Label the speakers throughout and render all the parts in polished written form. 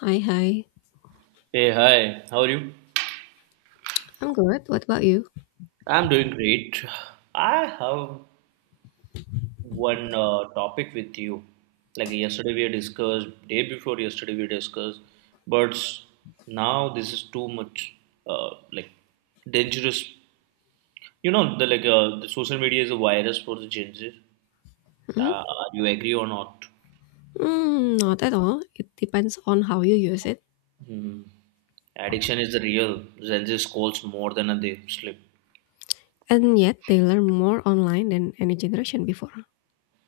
Speaker 1: Hi, hi.
Speaker 2: Hey, hi, how are you?
Speaker 1: I'm good. What about you?
Speaker 2: I'm doing great. I have one topic with you. Like yesterday we discussed, day before yesterday we discussed birds. Now this is too much, like dangerous. The social media is a virus for the Gen Z.
Speaker 1: Hmm?
Speaker 2: Uh, you agree or not?
Speaker 1: Mm, not at all. It depends on how you use it.
Speaker 2: Hmm. Addiction is real. Gen Z scrolls more than they sleep.
Speaker 1: And yet, they learn more online than any generation before.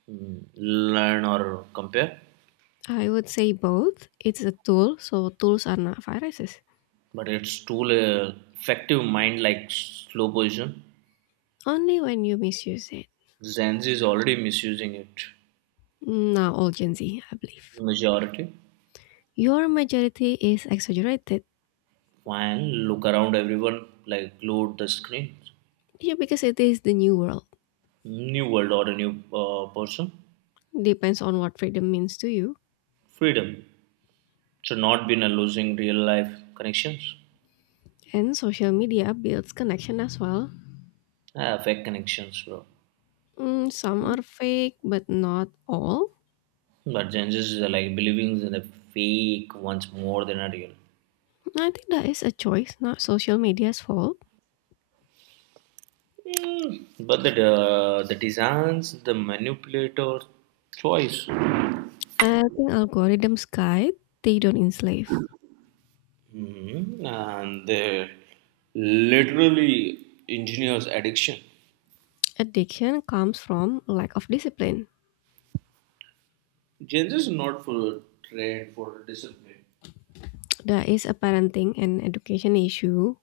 Speaker 2: Hmm. Learn or compare.
Speaker 1: I would say both. It's a tool, so tools are not viruses.
Speaker 2: But it's tool effective mind like slow poison.
Speaker 1: Only when you misuse it.
Speaker 2: Gen Z is already misusing it.
Speaker 1: Now, all Gen Z, I believe.
Speaker 2: Majority.
Speaker 1: Your majority is exaggerated.
Speaker 2: When look around, everyone like load the screen.
Speaker 1: Yeah, because it is the new world.
Speaker 2: New world or a new person.
Speaker 1: Depends on what freedom means to you.
Speaker 2: Freedom. So not been a losing real life connections.
Speaker 1: And social media builds connection as well.
Speaker 2: Ah, fake connections, bro.
Speaker 1: Mm, some are fake, but not all.
Speaker 2: But Gen Z is like believing in the fake ones more than a real.
Speaker 1: I think that is a choice, not social media's fault.
Speaker 2: Mm, but the designs, the manipulator choice.
Speaker 1: I think algorithms guide, they don't enslave.
Speaker 2: Mhm. And they literally engineers addiction.
Speaker 1: Addiction comes from lack of discipline.
Speaker 2: Gen Z is not for trend, for discipline.
Speaker 1: That is a parenting and education issue.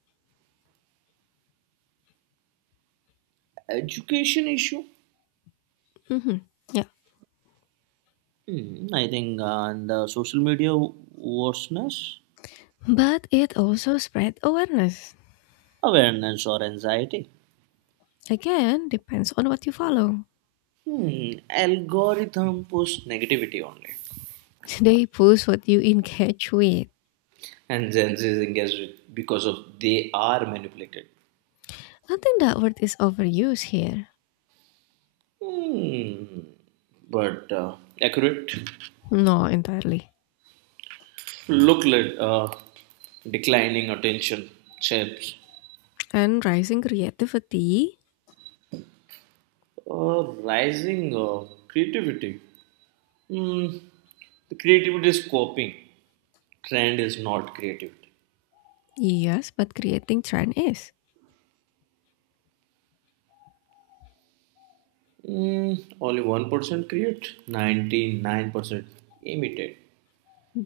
Speaker 2: Education issue?
Speaker 1: Mhm. Yeah.
Speaker 2: Hmm, I think and the social media worseness,
Speaker 1: But it also spread awareness.
Speaker 2: awareness or anxiety.
Speaker 1: Again, depends on what you follow.
Speaker 2: Hmm, algorithm post negativity only.
Speaker 1: They push what you engage with.
Speaker 2: And Gen Z is engaged with because of they are manipulated.
Speaker 1: I think that word is overused here.
Speaker 2: Hmm, but accurate.
Speaker 1: No, entirely.
Speaker 2: Look, lad, declining attention, chips,
Speaker 1: And rising creativity,
Speaker 2: rising creativity. Mm, the creativity is copying. Trend is not creativity.
Speaker 1: yes, but creating trend is.
Speaker 2: Mm, only 1% create, 99% imitate.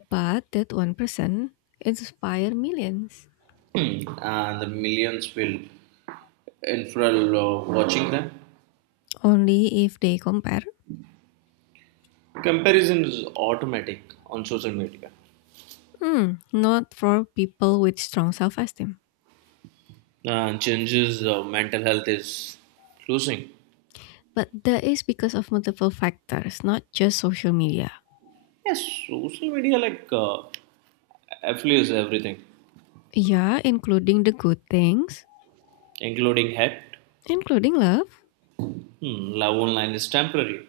Speaker 1: But that 1% inspire millions.
Speaker 2: And the millions will infrared watching them.
Speaker 1: Only if they compare.
Speaker 2: Comparison is automatic on social media.
Speaker 1: Hmm, not for people with strong self-esteem.
Speaker 2: And changes mental health is losing.
Speaker 1: But that is because of multiple factors, not just social media.
Speaker 2: Yes, social media like affluence everything,
Speaker 1: Yeah, including the good things,
Speaker 2: including hate.
Speaker 1: including love.
Speaker 2: Hmm, love online is temporary,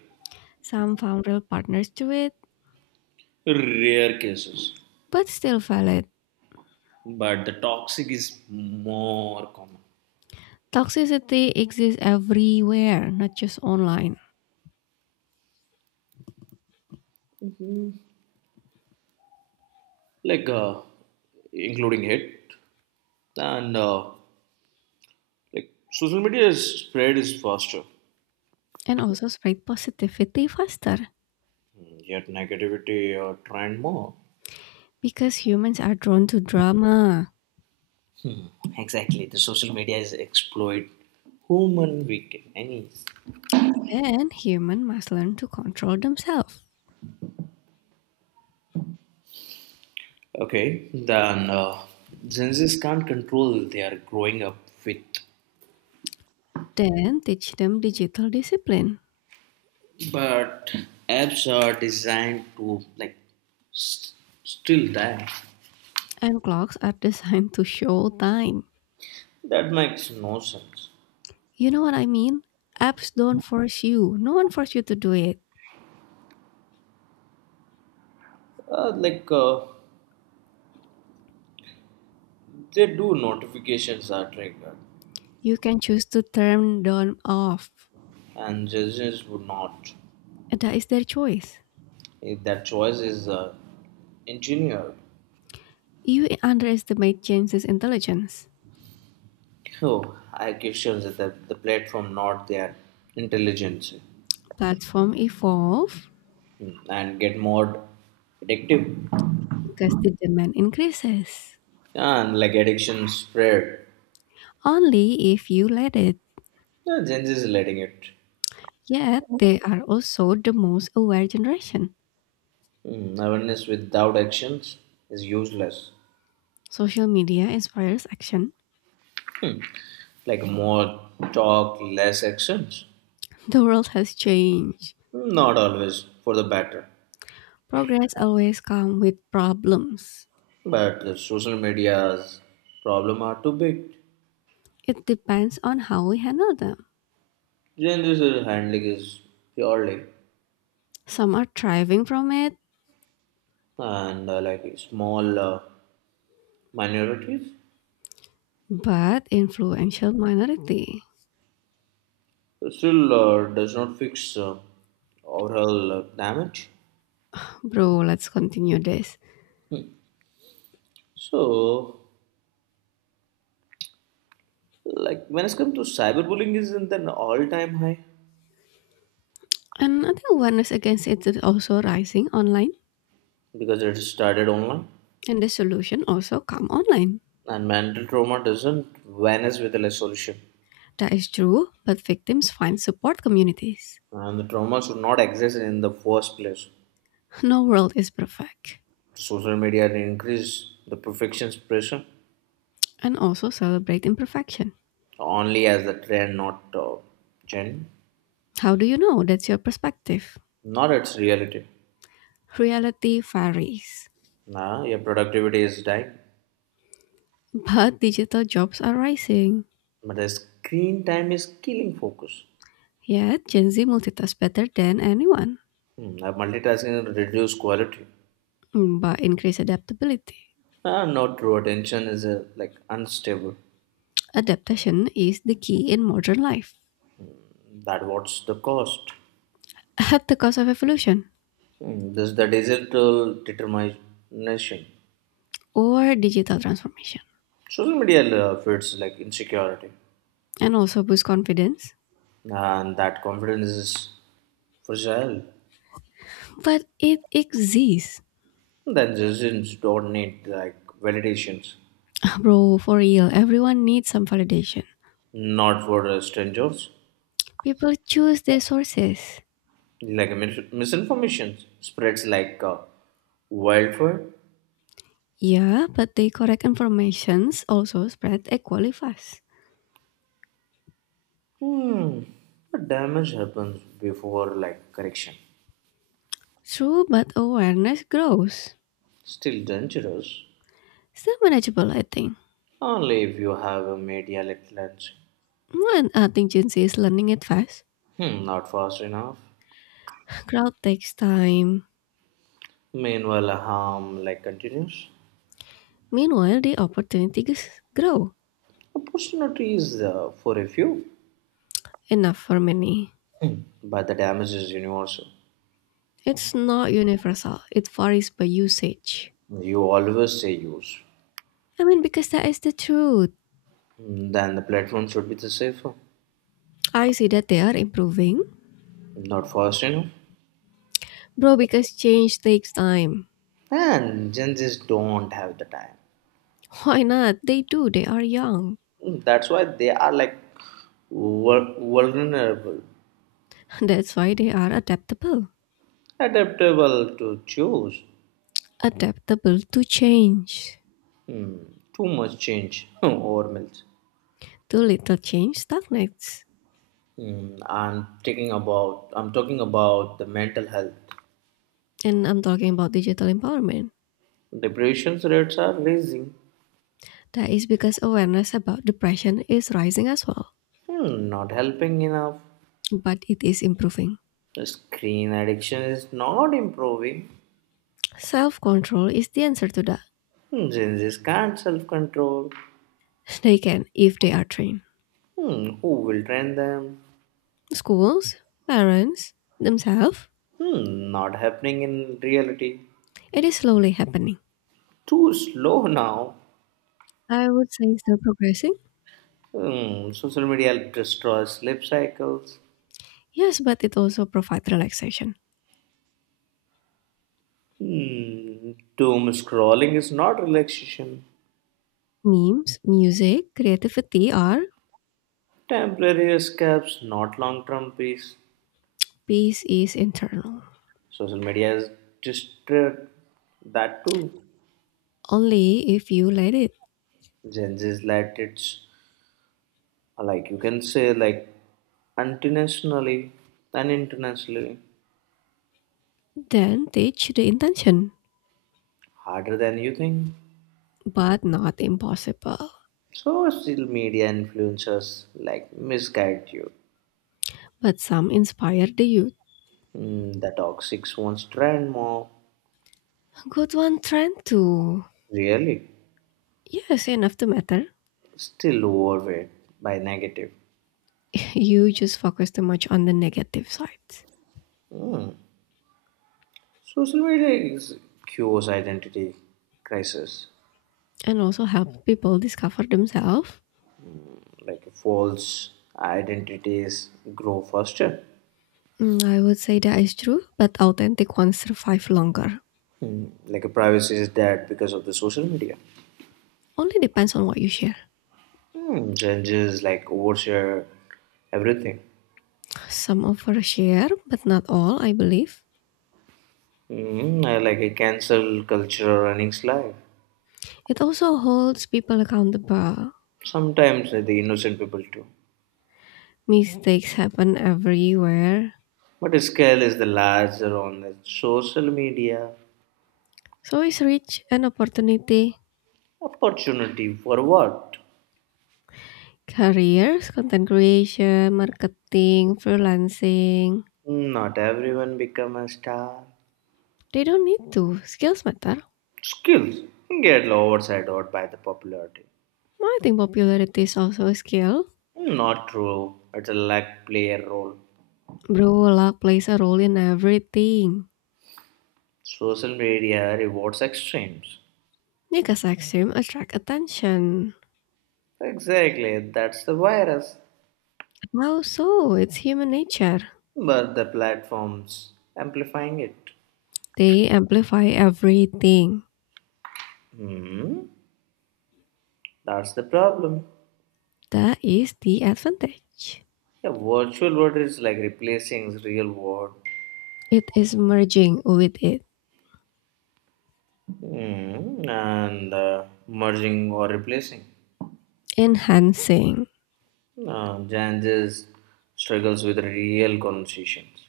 Speaker 1: Some found real partners to it,
Speaker 2: rare cases,
Speaker 1: but still valid.
Speaker 2: but the toxic is more common.
Speaker 1: Toxicity exists everywhere, not just online.
Speaker 2: Like including hate and like social media is spread is faster.
Speaker 1: And also spread positivity faster
Speaker 2: Hmm, yet negativity trend more.
Speaker 1: because humans are drawn to drama.
Speaker 2: Hmm. Exactly, the social media is exploit human weakness.
Speaker 1: Then human must learn to control themselves.
Speaker 2: Okay, then Gen Zs can't control they are growing up with,
Speaker 1: Then teach them digital discipline.
Speaker 2: but apps are designed to like st- still that.
Speaker 1: And clocks are designed to show time.
Speaker 2: That makes no sense.
Speaker 1: You know what I mean? Apps don't force you. No one force you to do it.
Speaker 2: Uh, like uh, they do notifications are triggered,
Speaker 1: You can choose to turn them off.
Speaker 2: and Gen Zs would not.
Speaker 1: That is their choice.
Speaker 2: If that choice is engineered.
Speaker 1: You underestimate James's intelligence.
Speaker 2: Oh, I question that the platform not their intelligence
Speaker 1: Platform evolve
Speaker 2: mm, and get more addictive.
Speaker 1: because the demand increases.
Speaker 2: And like addiction spread.
Speaker 1: Only if you let it.
Speaker 2: Yeah, Gen Z is letting it.
Speaker 1: Yet they are also the most aware generation.
Speaker 2: Hmm, awareness without actions is useless.
Speaker 1: Social media inspires action.
Speaker 2: Like more talk, less actions.
Speaker 1: The world has changed.
Speaker 2: Hmm, not always for the better.
Speaker 1: Progress always comes with problems.
Speaker 2: But the social media's problem are too big.
Speaker 1: It depends on how we handle them.
Speaker 2: Gen Z's handling is purely
Speaker 1: Some are thriving from it,
Speaker 2: and like small minorities
Speaker 1: but influential minority.
Speaker 2: still does not fix overall damage.
Speaker 1: Bro, let's continue this.
Speaker 2: So like when it's come to cyberbullying is in an all-time high
Speaker 1: And I think awareness against it is also rising online,
Speaker 2: because it started online
Speaker 1: and the solution also come online.
Speaker 2: and mental trauma doesn't vanish with a solution
Speaker 1: That is true, but victims find support communities.
Speaker 2: and the trauma should not exist in the first place.
Speaker 1: No world is perfect,
Speaker 2: Social media increase the perfectionist pressure
Speaker 1: and also celebrate imperfection.
Speaker 2: only as the trend, not gen,
Speaker 1: How do you know that's your perspective?
Speaker 2: not its reality.
Speaker 1: Reality varies,
Speaker 2: Now your productivity is dying,
Speaker 1: but digital jobs are rising.
Speaker 2: but the screen time is killing focus.
Speaker 1: Yet, Gen Z multitask better than anyone
Speaker 2: Hmm, now multitasking reduce quality.
Speaker 1: by increased adaptability.
Speaker 2: Ah, not true attention is like unstable.
Speaker 1: Adaptation is the key in modern life
Speaker 2: That what's the cost.
Speaker 1: at the cost of evolution
Speaker 2: Mm, this is the digital determination.
Speaker 1: or digital transformation
Speaker 2: Social media feeds like insecurity
Speaker 1: and also boost confidence.
Speaker 2: and that confidence is fragile.
Speaker 1: But it exists.
Speaker 2: Then citizens don't need like validations,
Speaker 1: Bro, for real, everyone needs some validation.
Speaker 2: not for strangers.
Speaker 1: People choose their sources.
Speaker 2: Like misinformation spreads like wildfire.
Speaker 1: Yeah, but the correct informations also spread equally fast.
Speaker 2: Hmm. But damage happens before like correction.
Speaker 1: True, but awareness grows.
Speaker 2: Still dangerous.
Speaker 1: Still manageable, I think.
Speaker 2: Only if you have a media lens.
Speaker 1: When One agency is learning it fast.
Speaker 2: Hmm, not fast enough.
Speaker 1: Growth takes time.
Speaker 2: Meanwhile, harm like continues.
Speaker 1: Meanwhile, the opportunities grow
Speaker 2: Opportunity is for a few.
Speaker 1: enough for many.
Speaker 2: Hmm. But the damage is universal.
Speaker 1: It's not universal. It varies by usage.
Speaker 2: You always say use.
Speaker 1: I mean, because that is the truth.
Speaker 2: Hmm, then the platform should be the safer.
Speaker 1: I see that they are improving.
Speaker 2: Not fast enough.
Speaker 1: Bro, because change takes time.
Speaker 2: And Gen Z's don't have the time.
Speaker 1: Why not? They do. They are young.
Speaker 2: Hmm, that's why they are like vulnerable,
Speaker 1: That's why they are adaptable.
Speaker 2: adaptable to choose.
Speaker 1: Adaptable to change.
Speaker 2: Hmm, too much change or melt.
Speaker 1: Too little change stagnates.
Speaker 2: Mm, I'm talking about the mental health.
Speaker 1: And I'm talking about digital empowerment.
Speaker 2: Depression rates are rising.
Speaker 1: That is because awareness about depression is rising as well,
Speaker 2: Hmm, not helping enough.
Speaker 1: but it is improving.
Speaker 2: Screen addiction is not improving.
Speaker 1: Self control is the answer to that.
Speaker 2: Hmm, Gen Z's can't self-control.
Speaker 1: They can if they are trained.
Speaker 2: Hmm, who will train them?
Speaker 1: Schools, parents, themselves,
Speaker 2: Hmm, not happening in reality.
Speaker 1: it is slowly happening.
Speaker 2: Too slow now.
Speaker 1: I would say still progressing.
Speaker 2: Hmm, social media destroys sleep cycles.
Speaker 1: Yes, but it also provides relaxation.
Speaker 2: Hmm, doom scrolling is not relaxation.
Speaker 1: Memes, music, creativity are
Speaker 2: Temporary escapes, not long term peace.
Speaker 1: peace is internal.
Speaker 2: Social media has destroyed that too.
Speaker 1: Only if you let it,
Speaker 2: Gen Z is like it's like you can say like internationally and internationally
Speaker 1: then teach the intention,
Speaker 2: harder than you think.
Speaker 1: but not impossible.
Speaker 2: So, social media influencers like misguide you.
Speaker 1: But some inspire the youth.
Speaker 2: Mm, the toxic ones trend more
Speaker 1: Good one trend to
Speaker 2: really
Speaker 1: yes, enough to matter.
Speaker 2: still overweight by negative.
Speaker 1: You just focus too much on the negative sides
Speaker 2: Mm. Social media is cures identity crisis.
Speaker 1: and also help people discover themselves.
Speaker 2: Like false identities grow faster.
Speaker 1: Mm, I would say that is true, but authentic ones survive longer.
Speaker 2: Hmm. Like privacy is dead because of the social media.
Speaker 1: Only depends on what you share.
Speaker 2: Hmm. Changes like overshare everything.
Speaker 1: Some overshare, but not all, I believe.
Speaker 2: Hmm. I like a cancel culture running life.
Speaker 1: It also holds people accountable.
Speaker 2: Sometimes the innocent people too.
Speaker 1: Mistakes happen everywhere.
Speaker 2: But scale is the larger on the social media.
Speaker 1: So is reach and opportunity.
Speaker 2: Opportunity for what?
Speaker 1: Careers, content creation, marketing, freelancing.
Speaker 2: Not everyone become a star.
Speaker 1: They don't need to. Skills matter.
Speaker 2: Skills get overshadowed by the popularity.
Speaker 1: I think popularity is also a skill.
Speaker 2: Not true. It's a like a role.
Speaker 1: Bro, luck plays a role in everything.
Speaker 2: Social media rewards extremes.
Speaker 1: Because extreme attract attention.
Speaker 2: Exactly, that's the virus.
Speaker 1: Also, it's human nature.
Speaker 2: But the platforms amplifying it.
Speaker 1: They amplify everything.
Speaker 2: Hmm. That's the problem.
Speaker 1: That is the advantage.
Speaker 2: The virtual world is like replacing real world.
Speaker 1: It is merging with it,
Speaker 2: Hmm. And merging or replacing.
Speaker 1: enhancing.
Speaker 2: Gen Z struggles with real conversations.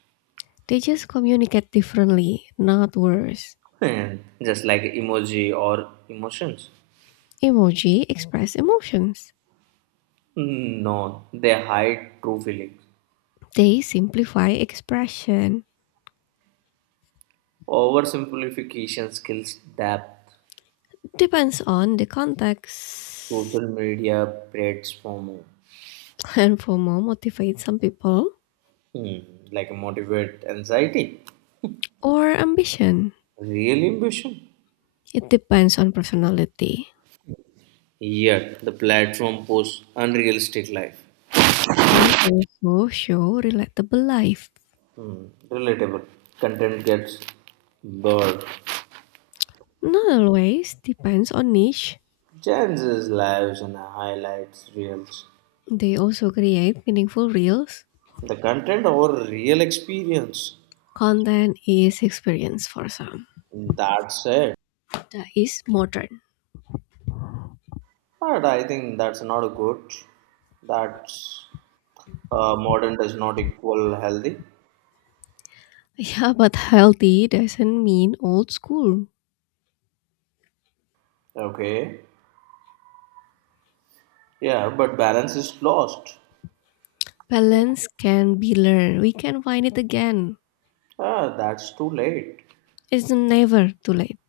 Speaker 1: They just communicate differently, not worse.
Speaker 2: Just like emoji or emotions.
Speaker 1: Emoji express emotions.
Speaker 2: Mm, no, they hide true feelings.
Speaker 1: They simplify expression.
Speaker 2: Oversimplification kills depth.
Speaker 1: Depends on the context.
Speaker 2: Social media platform
Speaker 1: And FOMO motivates some people
Speaker 2: mm, like motivate anxiety,
Speaker 1: or ambition.
Speaker 2: real ambition.
Speaker 1: It depends on personality.
Speaker 2: Yet the platform posts unrealistic life.
Speaker 1: And also show relatable life.
Speaker 2: Mm, relatable content gets blurred.
Speaker 1: Not always depends on niche.
Speaker 2: Changes lives and highlights reels.
Speaker 1: They also create meaningful reels.
Speaker 2: The content or real experience.
Speaker 1: Content is experience for some.
Speaker 2: That's it.
Speaker 1: That is modern.
Speaker 2: But I think that's not good. That's modern does not equal healthy.
Speaker 1: Yeah, but healthy doesn't mean old school.
Speaker 2: Okay. Yeah, but balance is lost.
Speaker 1: Balance can be learned. We can find it again.
Speaker 2: Ah, that's too late.
Speaker 1: It's never too late.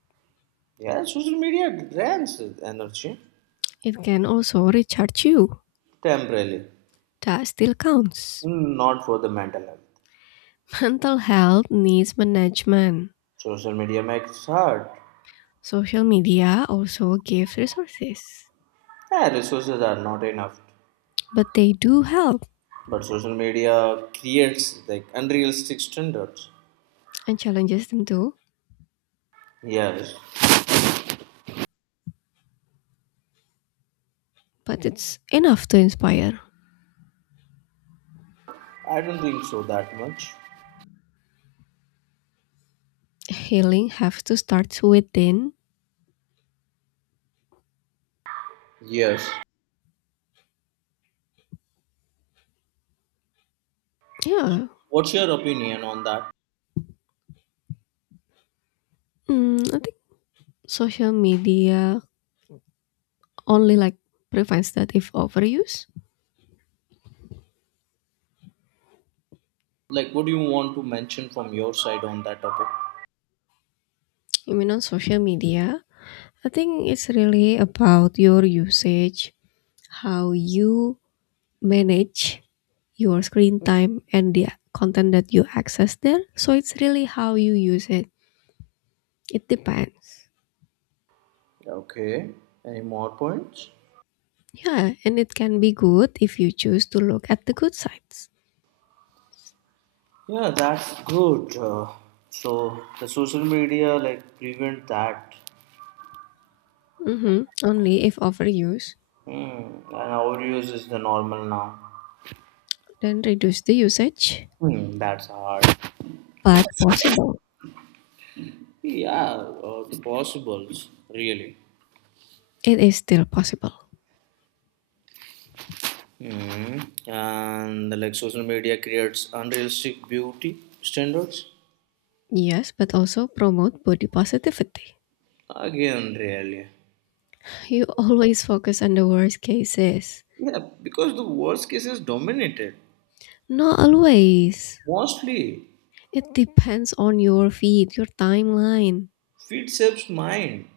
Speaker 2: Yeah, social media drains energy
Speaker 1: It can also recharge you.
Speaker 2: temporarily,
Speaker 1: That still counts.
Speaker 2: not for the mental health.
Speaker 1: Mental health needs management.
Speaker 2: Social media makes hard.
Speaker 1: Social media also gives resources,
Speaker 2: Yeah, resources are not enough.
Speaker 1: but they do help
Speaker 2: But social media creates like unrealistic standards.
Speaker 1: and challenges them too.
Speaker 2: Yes,
Speaker 1: But it's enough to inspire.
Speaker 2: I don't think so that much.
Speaker 1: Healing has to start within.
Speaker 2: Yes.
Speaker 1: Yeah,
Speaker 2: What's your opinion on that?
Speaker 1: I think social media only prevents that if overuse.
Speaker 2: Like, what do you want to mention from your side on that topic?
Speaker 1: I mean, on social media, I think it's really about your usage, how you manage your screen time and the content that you access there. So it's really how you use it. It depends.
Speaker 2: Okay. Any more points?
Speaker 1: Yeah, and it can be good if you choose to look at the good sides.
Speaker 2: Yeah, that's good. So the social media like prevent that.
Speaker 1: Mhm. Only if overuse,
Speaker 2: Hmm. And overuse is the normal now.
Speaker 1: then reduce the usage.
Speaker 2: Hmm. That's hard.
Speaker 1: But possible.
Speaker 2: Yeah, the possibles really.
Speaker 1: It is still possible.
Speaker 2: Hmm. And like social media creates unrealistic beauty standards.
Speaker 1: Yes, but also promote body positivity.
Speaker 2: Again, really.
Speaker 1: You always focus on the worst cases.
Speaker 2: Yeah, because the worst case is dominated
Speaker 1: Not always.
Speaker 2: mostly.
Speaker 1: It depends on your feed, your timeline.
Speaker 2: Feed shapes mind,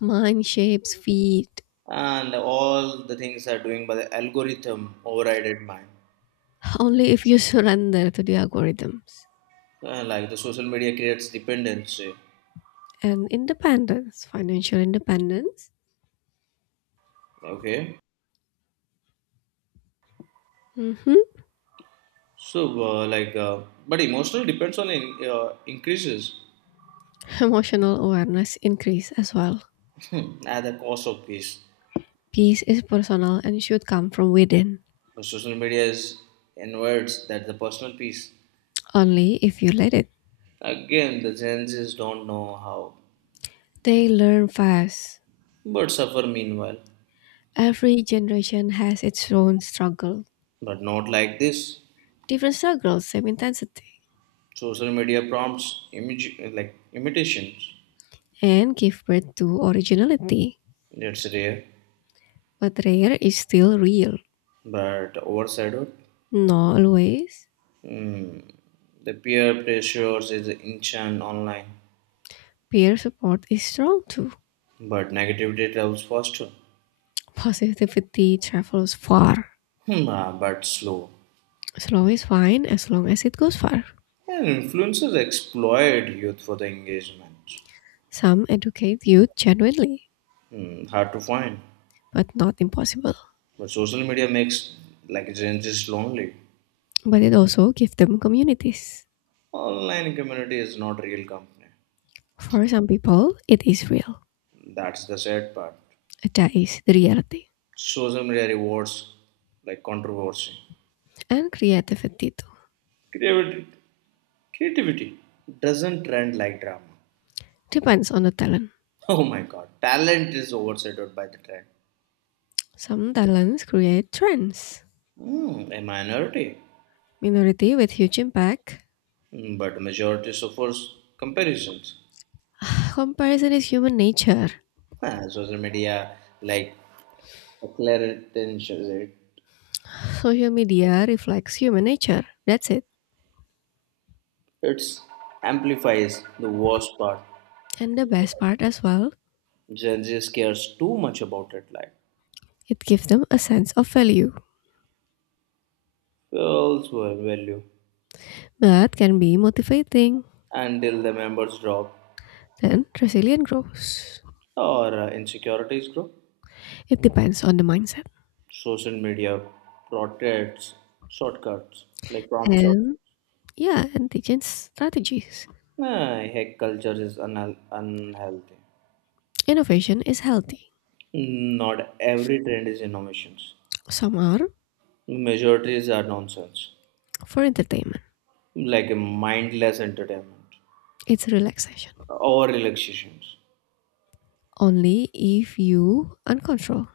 Speaker 1: Mine shapes feed.
Speaker 2: and all the things are doing by the algorithm overrided mind.
Speaker 1: Only if you surrender to the algorithms.
Speaker 2: Like the social media creates dependency.
Speaker 1: And independence, financial independence,
Speaker 2: Okay,
Speaker 1: mhm,
Speaker 2: so but emotional depends on in, increases
Speaker 1: emotional awareness increase as well.
Speaker 2: at the cost of peace.
Speaker 1: Peace is personal and should come from within,
Speaker 2: The social media is inverts that the personal peace.
Speaker 1: only if you let it.
Speaker 2: Again, the Gen Zs don't know how,
Speaker 1: They learn fast.
Speaker 2: but suffer meanwhile.
Speaker 1: Every generation has its own struggle,
Speaker 2: But not like this.
Speaker 1: different struggles, same intensity,
Speaker 2: Social media prompts image like imitations.
Speaker 1: and give birth to originality.
Speaker 2: That's rare.
Speaker 1: But rare is still real.
Speaker 2: But overshadowed.
Speaker 1: Not always.
Speaker 2: The peer pressures is ancient online,
Speaker 1: Peer support is strong too.
Speaker 2: but negativity travels faster,
Speaker 1: Positivity travels far.
Speaker 2: but slow.
Speaker 1: Slow is fine as long as it goes far.
Speaker 2: And influencers exploit youth for the engagement.
Speaker 1: Some educate youth genuinely,
Speaker 2: Hmm, hard to find,
Speaker 1: but not impossible.
Speaker 2: but social media makes like Gen Z's lonely.
Speaker 1: But it also gives them communities.
Speaker 2: Online community is not real company.
Speaker 1: For some people, it is real.
Speaker 2: That's the sad part.
Speaker 1: That is the reality.
Speaker 2: Social media rewards like controversy.
Speaker 1: And creativity too.
Speaker 2: Creativity, creativity doesn't trend like drama.
Speaker 1: Depends on the talent.
Speaker 2: Oh my god, talent is overshadowed by the trend.
Speaker 1: Some talents create trends.
Speaker 2: Hmm, a minority,
Speaker 1: Minority with huge impact.
Speaker 2: hmm, but majority suffers comparisons.
Speaker 1: Comparison is human nature.
Speaker 2: Ah, social media, like acceleration, it
Speaker 1: Social media reflects human nature. That's it.
Speaker 2: amplifies the worst part.
Speaker 1: And the best part as well,
Speaker 2: Gen Z cares too much about it, like
Speaker 1: it gives them a sense of value,
Speaker 2: feels well value
Speaker 1: but can be motivating.
Speaker 2: until the members drop
Speaker 1: Then resilience grows.
Speaker 2: or insecurities grow.
Speaker 1: It depends on the mindset
Speaker 2: Social media protects shortcuts like prompts.
Speaker 1: and yeah, and the strategies.
Speaker 2: Nah, hack culture is unhealthy.
Speaker 1: Innovation is healthy.
Speaker 2: Not every trend is innovations.
Speaker 1: Some are
Speaker 2: Majorities are nonsense,
Speaker 1: for entertainment.
Speaker 2: like a mindless entertainment
Speaker 1: It's relaxation.
Speaker 2: or relaxations.
Speaker 1: Only if you uncontrol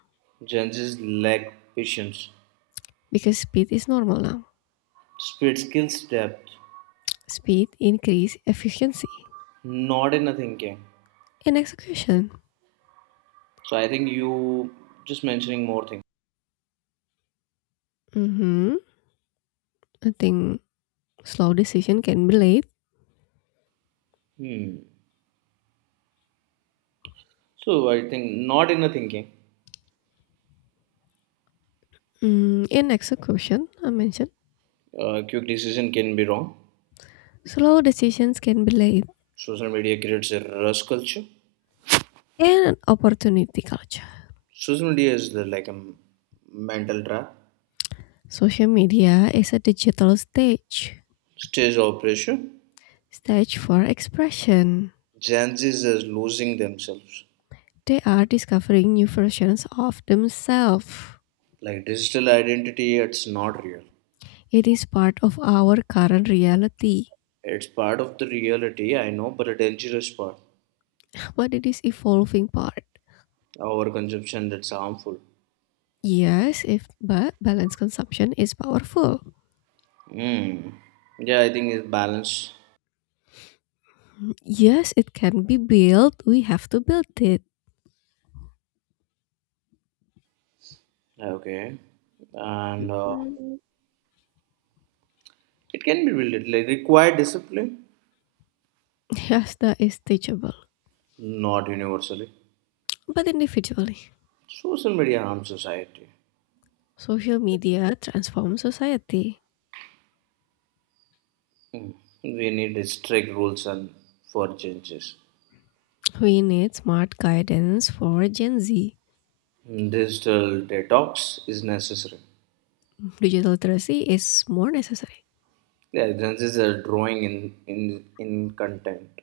Speaker 2: Gen Z's lack patience,
Speaker 1: because speed is normal now.
Speaker 2: speed, skills, depth,
Speaker 1: Speed increase efficiency
Speaker 2: not in a thinking.
Speaker 1: in execution.
Speaker 2: So I think you just mentioning more things.
Speaker 1: Mm-hmm. I think slow decision can be late.
Speaker 2: Hmm. So I think not in a thinking.
Speaker 1: Mm, in execution, I mentioned
Speaker 2: Quick decision can be wrong.
Speaker 1: slow decisions can be late
Speaker 2: Social media creates a rush culture.
Speaker 1: and opportunity culture.
Speaker 2: Social media is the, like a mental trap.
Speaker 1: Social media is a digital stage,
Speaker 2: Stage operation.
Speaker 1: stage for expression.
Speaker 2: Gen Zs is losing themselves.
Speaker 1: They are discovering new versions of themselves.
Speaker 2: Like digital identity, it's not real.
Speaker 1: It is part of our current reality,
Speaker 2: It's part of the reality, I know, but a dangerous part.
Speaker 1: but it is evolving part.
Speaker 2: Our consumption that's harmful.
Speaker 1: Yes, if but balanced consumption is powerful.
Speaker 2: Mm. Yeah, I think it's balance.
Speaker 1: Yes, it can be built. We have to build it.
Speaker 2: Okay. And
Speaker 1: Mm,
Speaker 2: it can be built, like require discipline,
Speaker 1: yes, that is teachable,
Speaker 2: not universally.
Speaker 1: but individually.
Speaker 2: Social media harms society.
Speaker 1: Social media transforms society.
Speaker 2: Mm. We need strict rules and for changes.
Speaker 1: We need smart guidance for Gen Z.
Speaker 2: Digital detox is necessary.
Speaker 1: Digital literacy is more necessary.
Speaker 2: Yeah, this is a drawing in content.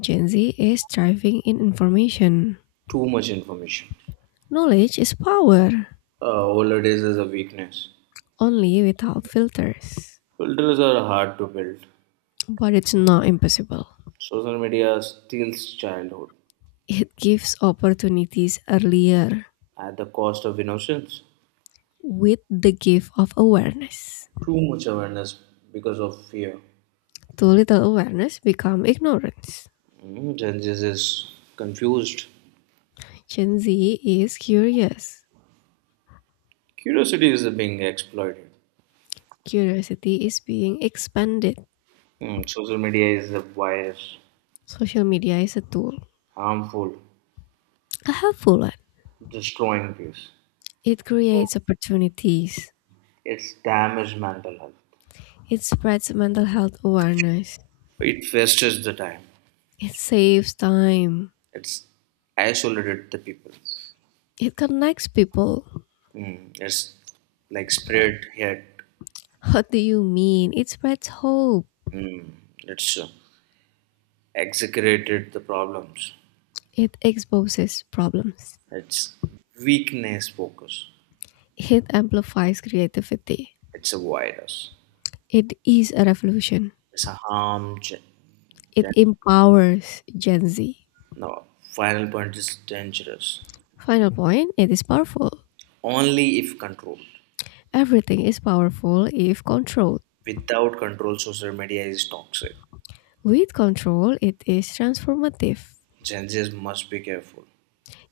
Speaker 1: Gen Z is thriving in information.
Speaker 2: Too much information.
Speaker 1: Knowledge is power,
Speaker 2: Holidays is a weakness.
Speaker 1: only without filters.
Speaker 2: Filters are hard to build.
Speaker 1: But it's not impossible.
Speaker 2: Social media steals childhood
Speaker 1: It gives opportunities earlier
Speaker 2: at the cost of innocence.
Speaker 1: with the gift of awareness.
Speaker 2: Too much awareness because of fear.
Speaker 1: Too little awareness become ignorance.
Speaker 2: Mm, Gen Z is confused.
Speaker 1: Gen Z is curious.
Speaker 2: Curiosity is being exploited.
Speaker 1: Curiosity is being expanded.
Speaker 2: Mm, social media is a bias,
Speaker 1: Social media is a tool,
Speaker 2: harmful,
Speaker 1: a helpful one.
Speaker 2: destroying peace.
Speaker 1: It creates opportunities.
Speaker 2: It's damaged mental health.
Speaker 1: It spreads mental health awareness.
Speaker 2: It wastes the time.
Speaker 1: It saves time.
Speaker 2: It's isolated the people.
Speaker 1: It connects people.
Speaker 2: Mm, it's like spread hate.
Speaker 1: What do you mean? It spreads hope.
Speaker 2: Mm, it's exaggerated the problems.
Speaker 1: It exposes problems.
Speaker 2: It's weakness focus.
Speaker 1: It amplifies creativity.
Speaker 2: It's a virus.
Speaker 1: It is a revolution.
Speaker 2: It's a harm.
Speaker 1: It
Speaker 2: Gen-
Speaker 1: empowers Gen Z.
Speaker 2: no, final point is dangerous.
Speaker 1: Final point it is powerful.
Speaker 2: Only if controlled.
Speaker 1: Everything is powerful if controlled.
Speaker 2: Without control, social media is toxic.
Speaker 1: With control, it is transformative.
Speaker 2: Gen Zs must be careful.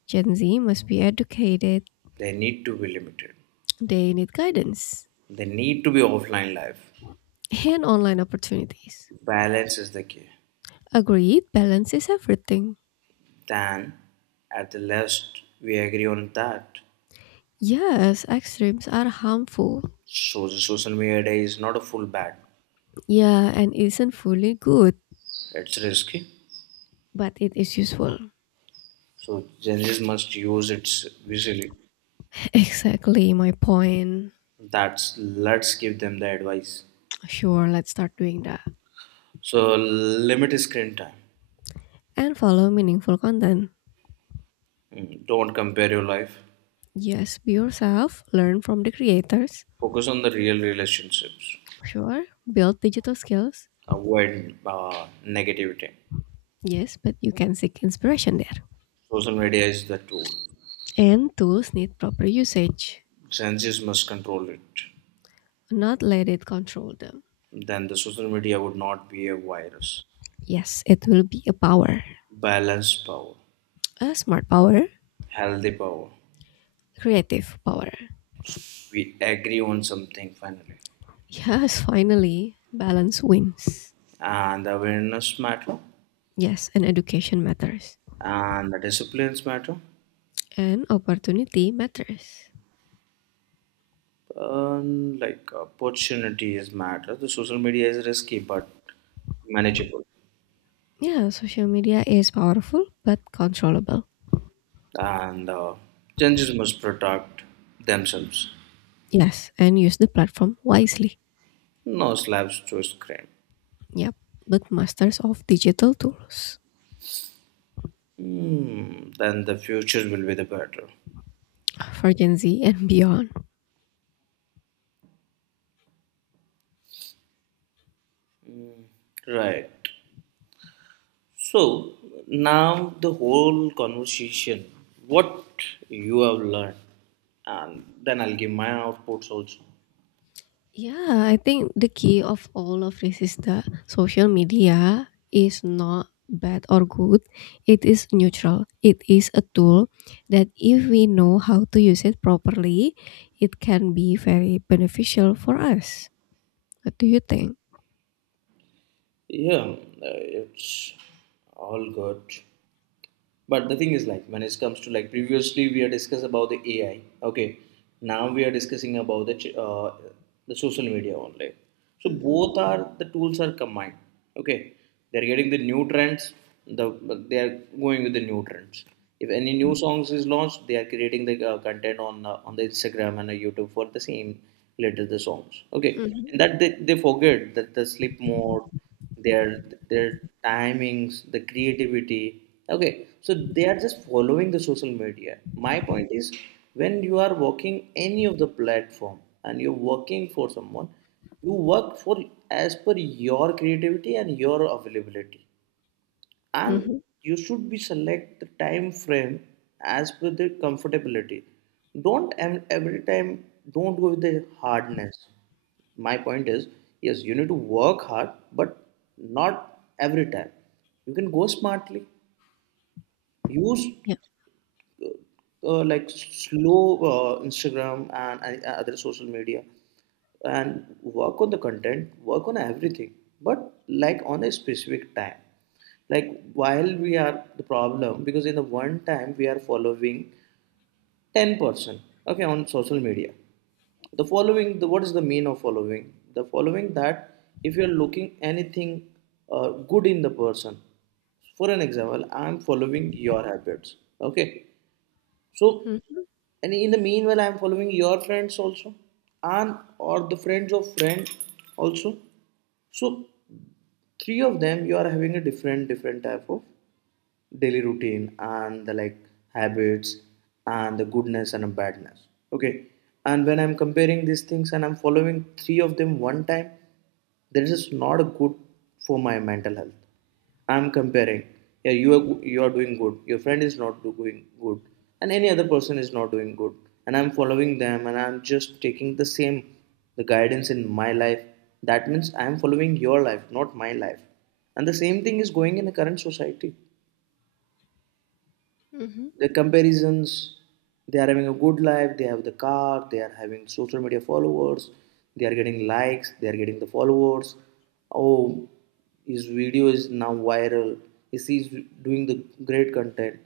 Speaker 1: Gen Z must be educated,
Speaker 2: They need to be limited.
Speaker 1: they need guidance
Speaker 2: They need to be offline life.
Speaker 1: and online opportunities.
Speaker 2: Balance is the key.
Speaker 1: Agreed, balance is everything.
Speaker 2: Then at the last we agree on that.
Speaker 1: Yes, extremes are harmful.
Speaker 2: So the social media is not a full bad.
Speaker 1: Yeah, and isn't fully good,
Speaker 2: It's risky.
Speaker 1: but it is useful.
Speaker 2: So Gen Zs must use it visually.
Speaker 1: Exactly my point.
Speaker 2: That's let's give them the advice.
Speaker 1: Sure, let's start doing that.
Speaker 2: So limit screen time.
Speaker 1: And follow meaningful content.
Speaker 2: Mm, don't compare your life.
Speaker 1: Yes, be yourself, learn from the creators.
Speaker 2: Focus on the real relationships.
Speaker 1: Sure, build digital skills.
Speaker 2: Avoid negativity.
Speaker 1: Yes, but you can seek inspiration there.
Speaker 2: Social media is the tool.
Speaker 1: And tools need proper usage,
Speaker 2: Gen Zs must control it.
Speaker 1: not let it control them.
Speaker 2: Then the social media would not be a virus.
Speaker 1: Yes, it will be a power,
Speaker 2: Balance power.
Speaker 1: a smart power,
Speaker 2: Healthy power.
Speaker 1: creative power.
Speaker 2: We agree on something finally,
Speaker 1: Yes, finally, balance wins.
Speaker 2: and the awareness matter,
Speaker 1: Yes, and education matters.
Speaker 2: and the disciplines matter,
Speaker 1: And opportunity matters.
Speaker 2: and like opportunities matter. The social media is risky but manageable,
Speaker 1: Yeah, social media is powerful but controllable.
Speaker 2: and changes must protect themselves.
Speaker 1: Yes, and use the platform wisely.
Speaker 2: No slaps to screen.
Speaker 1: Yep, but masters of digital tools
Speaker 2: Hmm. Then the future will be the better.
Speaker 1: for Gen Z and beyond.
Speaker 2: Right. So now the whole conversation, what you have learned, and then I'll give my outputs also.
Speaker 1: Yeah, I think the key of all of this is that social media is not bad or good. It is neutral. It is a tool that if we know how to use it properly, it can be very beneficial for us. What do you think?
Speaker 2: Yeah, it's all good, but the thing is like when it comes to like previously we are discussed about the AI. Okay, now we are discussing about the the social media only, so
Speaker 1: Mm-hmm.
Speaker 2: both are the tools are combined. Okay, they're getting the new trends, the, they are going with the new trends. If any new songs is launched, they are creating the content on the Instagram and the YouTube for the same related the songs. Okay,
Speaker 1: Mm-hmm.
Speaker 2: and that they forget that the sleep mode, their their timings, the creativity. Okay, so they are just following the social media. My point is, when you are working any of the platform and you're working for someone, you work for as per your creativity and your availability, and
Speaker 1: Mm-hmm.
Speaker 2: you should be select the time frame as per the comfortability. Don't every time, don't go with the hardness. My point is, yes you need to work hard, but not every time, you can go smartly. Use
Speaker 1: Yeah.
Speaker 2: like slow Instagram and other social media, and work on the content, work on everything, but like on a specific time. Like while we are the problem, because in the one time we are following 10-person, okay, on social media. The following, the, what is the mean of following? The following that if you are looking anything good in the person, for an example, I'm following your habits, okay, so, and in the meanwhile, I'm following your friends also, and or the friends of friend also. So, three of them, you are having a different different type of daily routine and the like habits and the goodness and the badness. Okay, and when I'm comparing these things and I'm following three of them one time, this is not good for my mental health. I'm comparing, yeah, you are, you are doing good, your friend is not doing good, and any other person is not doing good, and I'm following them and I'm just taking the same the guidance in my life. That means I'm following your life, not my life, and the same thing is going in the current society,
Speaker 1: Mm-hmm.
Speaker 2: the comparisons. They are having a good life, they have the car, they are having social media followers, they are getting likes, they are getting the followers. Oh, his video is now viral. Is he's doing the great content?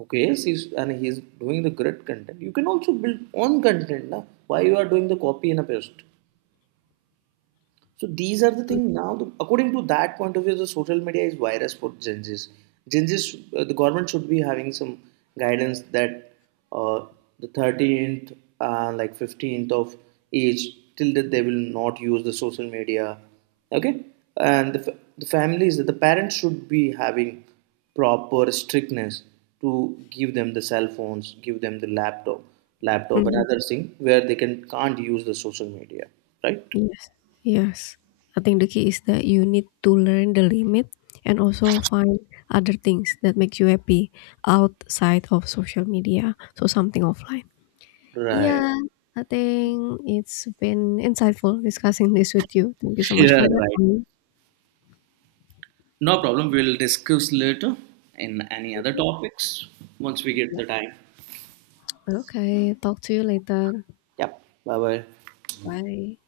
Speaker 2: Okay, yes he's, and he's doing the great content. You can also build own content, na? Why you are doing the copy and a paste? So these are the thing now. The, according to that point of view, the social media is virus for Gen Zs. Gen Zs, the government should be having some guidance that uh, the 13th, like 15th of age, till that they will not use the social media. Okay, and the, the families, the parents should be having proper strictness to give them the cell phones, give them the laptop, laptop and
Speaker 1: Mm-hmm.
Speaker 2: other thing where they can't use the social media, right?
Speaker 1: Yes, yes. I think the key is that you need to learn the limit and also find other things that make you happy outside of social media, so something offline.
Speaker 2: Right.
Speaker 1: Yeah, I think it's been insightful discussing this with you. Thank you so much
Speaker 2: Yeah,
Speaker 1: for your
Speaker 2: right.
Speaker 1: time.
Speaker 2: No problem. We'll discuss later in any other topics once we get
Speaker 1: Yeah.
Speaker 2: the time.
Speaker 1: Okay, talk to you later.
Speaker 2: Yep. Bye bye.
Speaker 1: Bye.